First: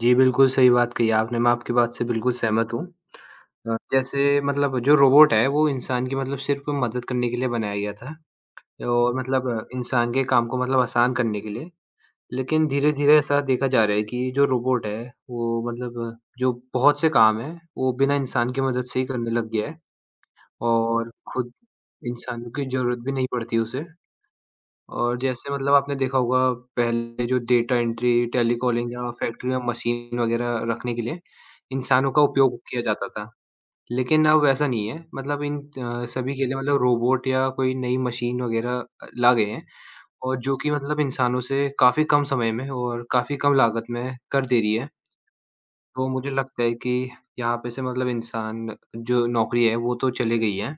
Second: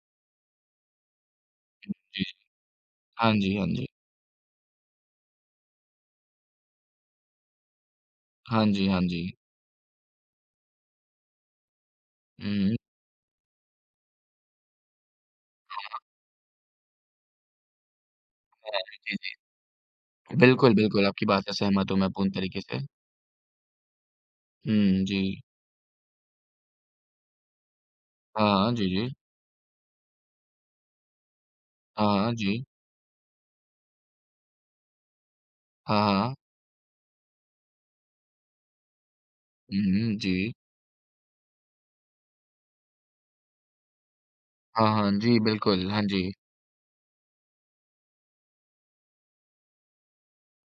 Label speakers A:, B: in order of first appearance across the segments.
A: जी बिल्कुल, सही बात कही आपने, मैं आपकी बात से
B: जी।
A: बिल्कुल सहमत हूँ।
B: हाँ जी, हाँ
A: अ,
B: जी।
A: जैसे मतलब जो रोबोट है वो इंसान की मतलब सिर्फ़ मदद करने के लिए बनाया गया था।
B: हाँ जी, हाँ
A: जो
B: जी।
A: मतलब इंसान के काम को मतलब आसान करने के लिए। लेकिन
B: हुँ।
A: धीरे-धीरे ऐसा देखा जा रहा है कि जो रोबोट है वो
B: हाँ।
A: मतलब जो बहुत से काम हैं वो बिना इंसान की
B: हाँ।
A: मदद से ही
B: जी,
A: करने लग गया है,
B: जी। बिल्कुल, बिल्कुल।
A: और
B: आपकी बात
A: खुद
B: से सहमत हूँ मैं, पूर्ण
A: इंसानों
B: तरीके
A: की
B: से।
A: ज़रूरत भी नहीं पड़ती उसे
B: हुँ।
A: और
B: जी।
A: जैसे मतलब आपने देखा होगा पहले जो डेटा एंट्री,
B: हाँ। जी,
A: टेलीकॉलिंग या
B: जी।
A: फैक्ट्री में मशीन वग़ैरह रखने के लिए इंसानों का
B: हाँ
A: उपयोग
B: जी।
A: किया जाता था, लेकिन अब वैसा नहीं हैं मतलब इन
B: हाँ, हाँ।
A: सभी के लिए मतलब रोबोट या कोई नई मशीन वग़ैरह अ, ला गए हैं
B: हुँ, हुँ।
A: और
B: जी।
A: जो कि मतलब इंसानों से काफ़ी कम समय में और काफ़ी कम लागत में कर दे रही
B: हाँ,
A: हैं।
B: हाँ। जी बिल्कुल। हाँ
A: तो मुझे
B: जी।
A: लगता है कि यहाँ पे से मतलब इंसान जो नौकरी है वो तो चले गई है।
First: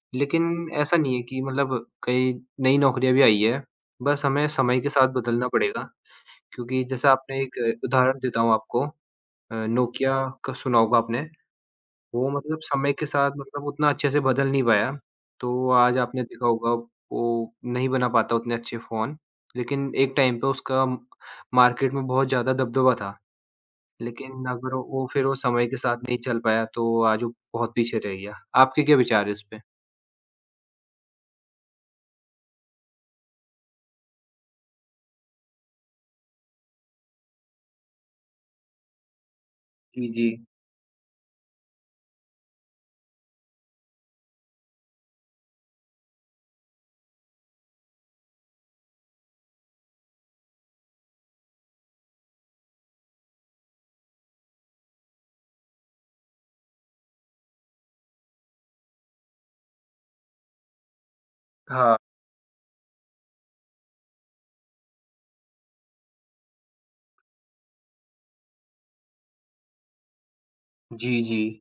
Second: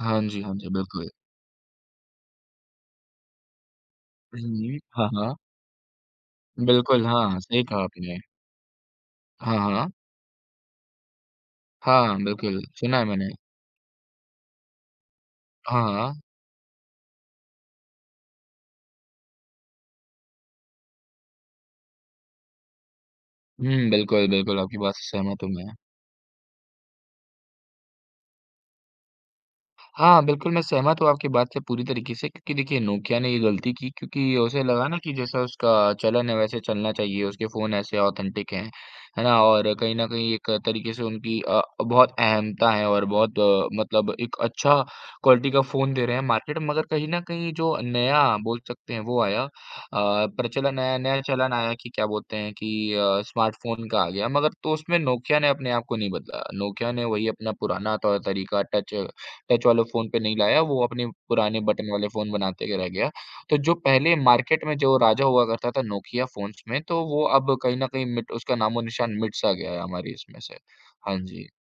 B: हाँ जी, हाँ जी।
A: लेकिन ऐसा
B: बिल्कुल।
A: नहीं है कि मतलब कई नई नौकरियाँ भी आई हैं, बस हमें
B: हुँ।
A: समय के साथ
B: हाँ, हाँ।
A: बदलना पड़ेगा, क्योंकि
B: बिल्कुल।
A: जैसे
B: हाँ,
A: आपने 1
B: सही कहा आपने।
A: उदाहरण देता हूँ आपको अ,
B: हाँ, हाँ।
A: नोकिया का सुना होगा आपने।
B: हाँ,
A: वो मतलब
B: बिल्कुल।
A: समय
B: सुना है
A: के
B: मैंने।
A: साथ मतलब उतना अच्छे से बदल नहीं पाया, तो आज
B: हाँ।
A: आपने देखा होगा वो नहीं बना पाता उतने अच्छे फ़ोन, लेकिन एक टाइम पे उसका मार्केट में बहुत ज़्यादा दबदबा था।
B: हुँ। बिल्कुल,
A: लेकिन
B: बिल्कुल।
A: अगर
B: आपकी बात
A: वो
B: से
A: फिर वो
B: सहमत हूँ
A: समय
B: मैं।
A: के साथ नहीं चल पाया तो आज वो बहुत पीछे रह गया। आपके क्या विचार हैं इस पे?
B: हाँ बिल्कुल, मैं सहमत हूँ आपकी बात से पूरी तरीके से क्योंकि देखिए नोकिया ने ये गलती की क्योंकि उसे लगा ना कि जैसा उसका चलन है वैसे चलना चाहिए, उसके फ़ोन ऐसे ऑथेंटिक हैं, है ना? और कहीं न
A: जी,
B: कहीं
A: जी।
B: एक तरीके से उनकी अ, बहुत अहमता है और बहुत मतलब एक अच्छा क्वालिटी का फ़ोन दे रहे हैं मार्केट में। मगर कहीं न कहीं जो नया बोल सकते हैं वो आया अ, प्रचलन आया, नया चलन आया कि क्या बोलते हैं कि अ, स्मार्टफ़ोन का आ गया मगर तो उसमें नोकिया ने अपने आप को नहीं बदला। नोकिया ने वही अपना पुराना तौर-तरीका, टच टच वाले फ़ोन पे नहीं लाया, वो अपने पुराने बटन
A: हाँ।
B: वाले फ़ोन बनाते रह गया। तो जो पहले मार्किट में जो राजा हुआ करता था नोकिया फ़ोन्स में तो वो अब कहीं न कहीं मिट उसका नामो-निशान मिट-सा गया है हमारी इसमें से। हाँ
A: जी,
B: जी।
A: जी।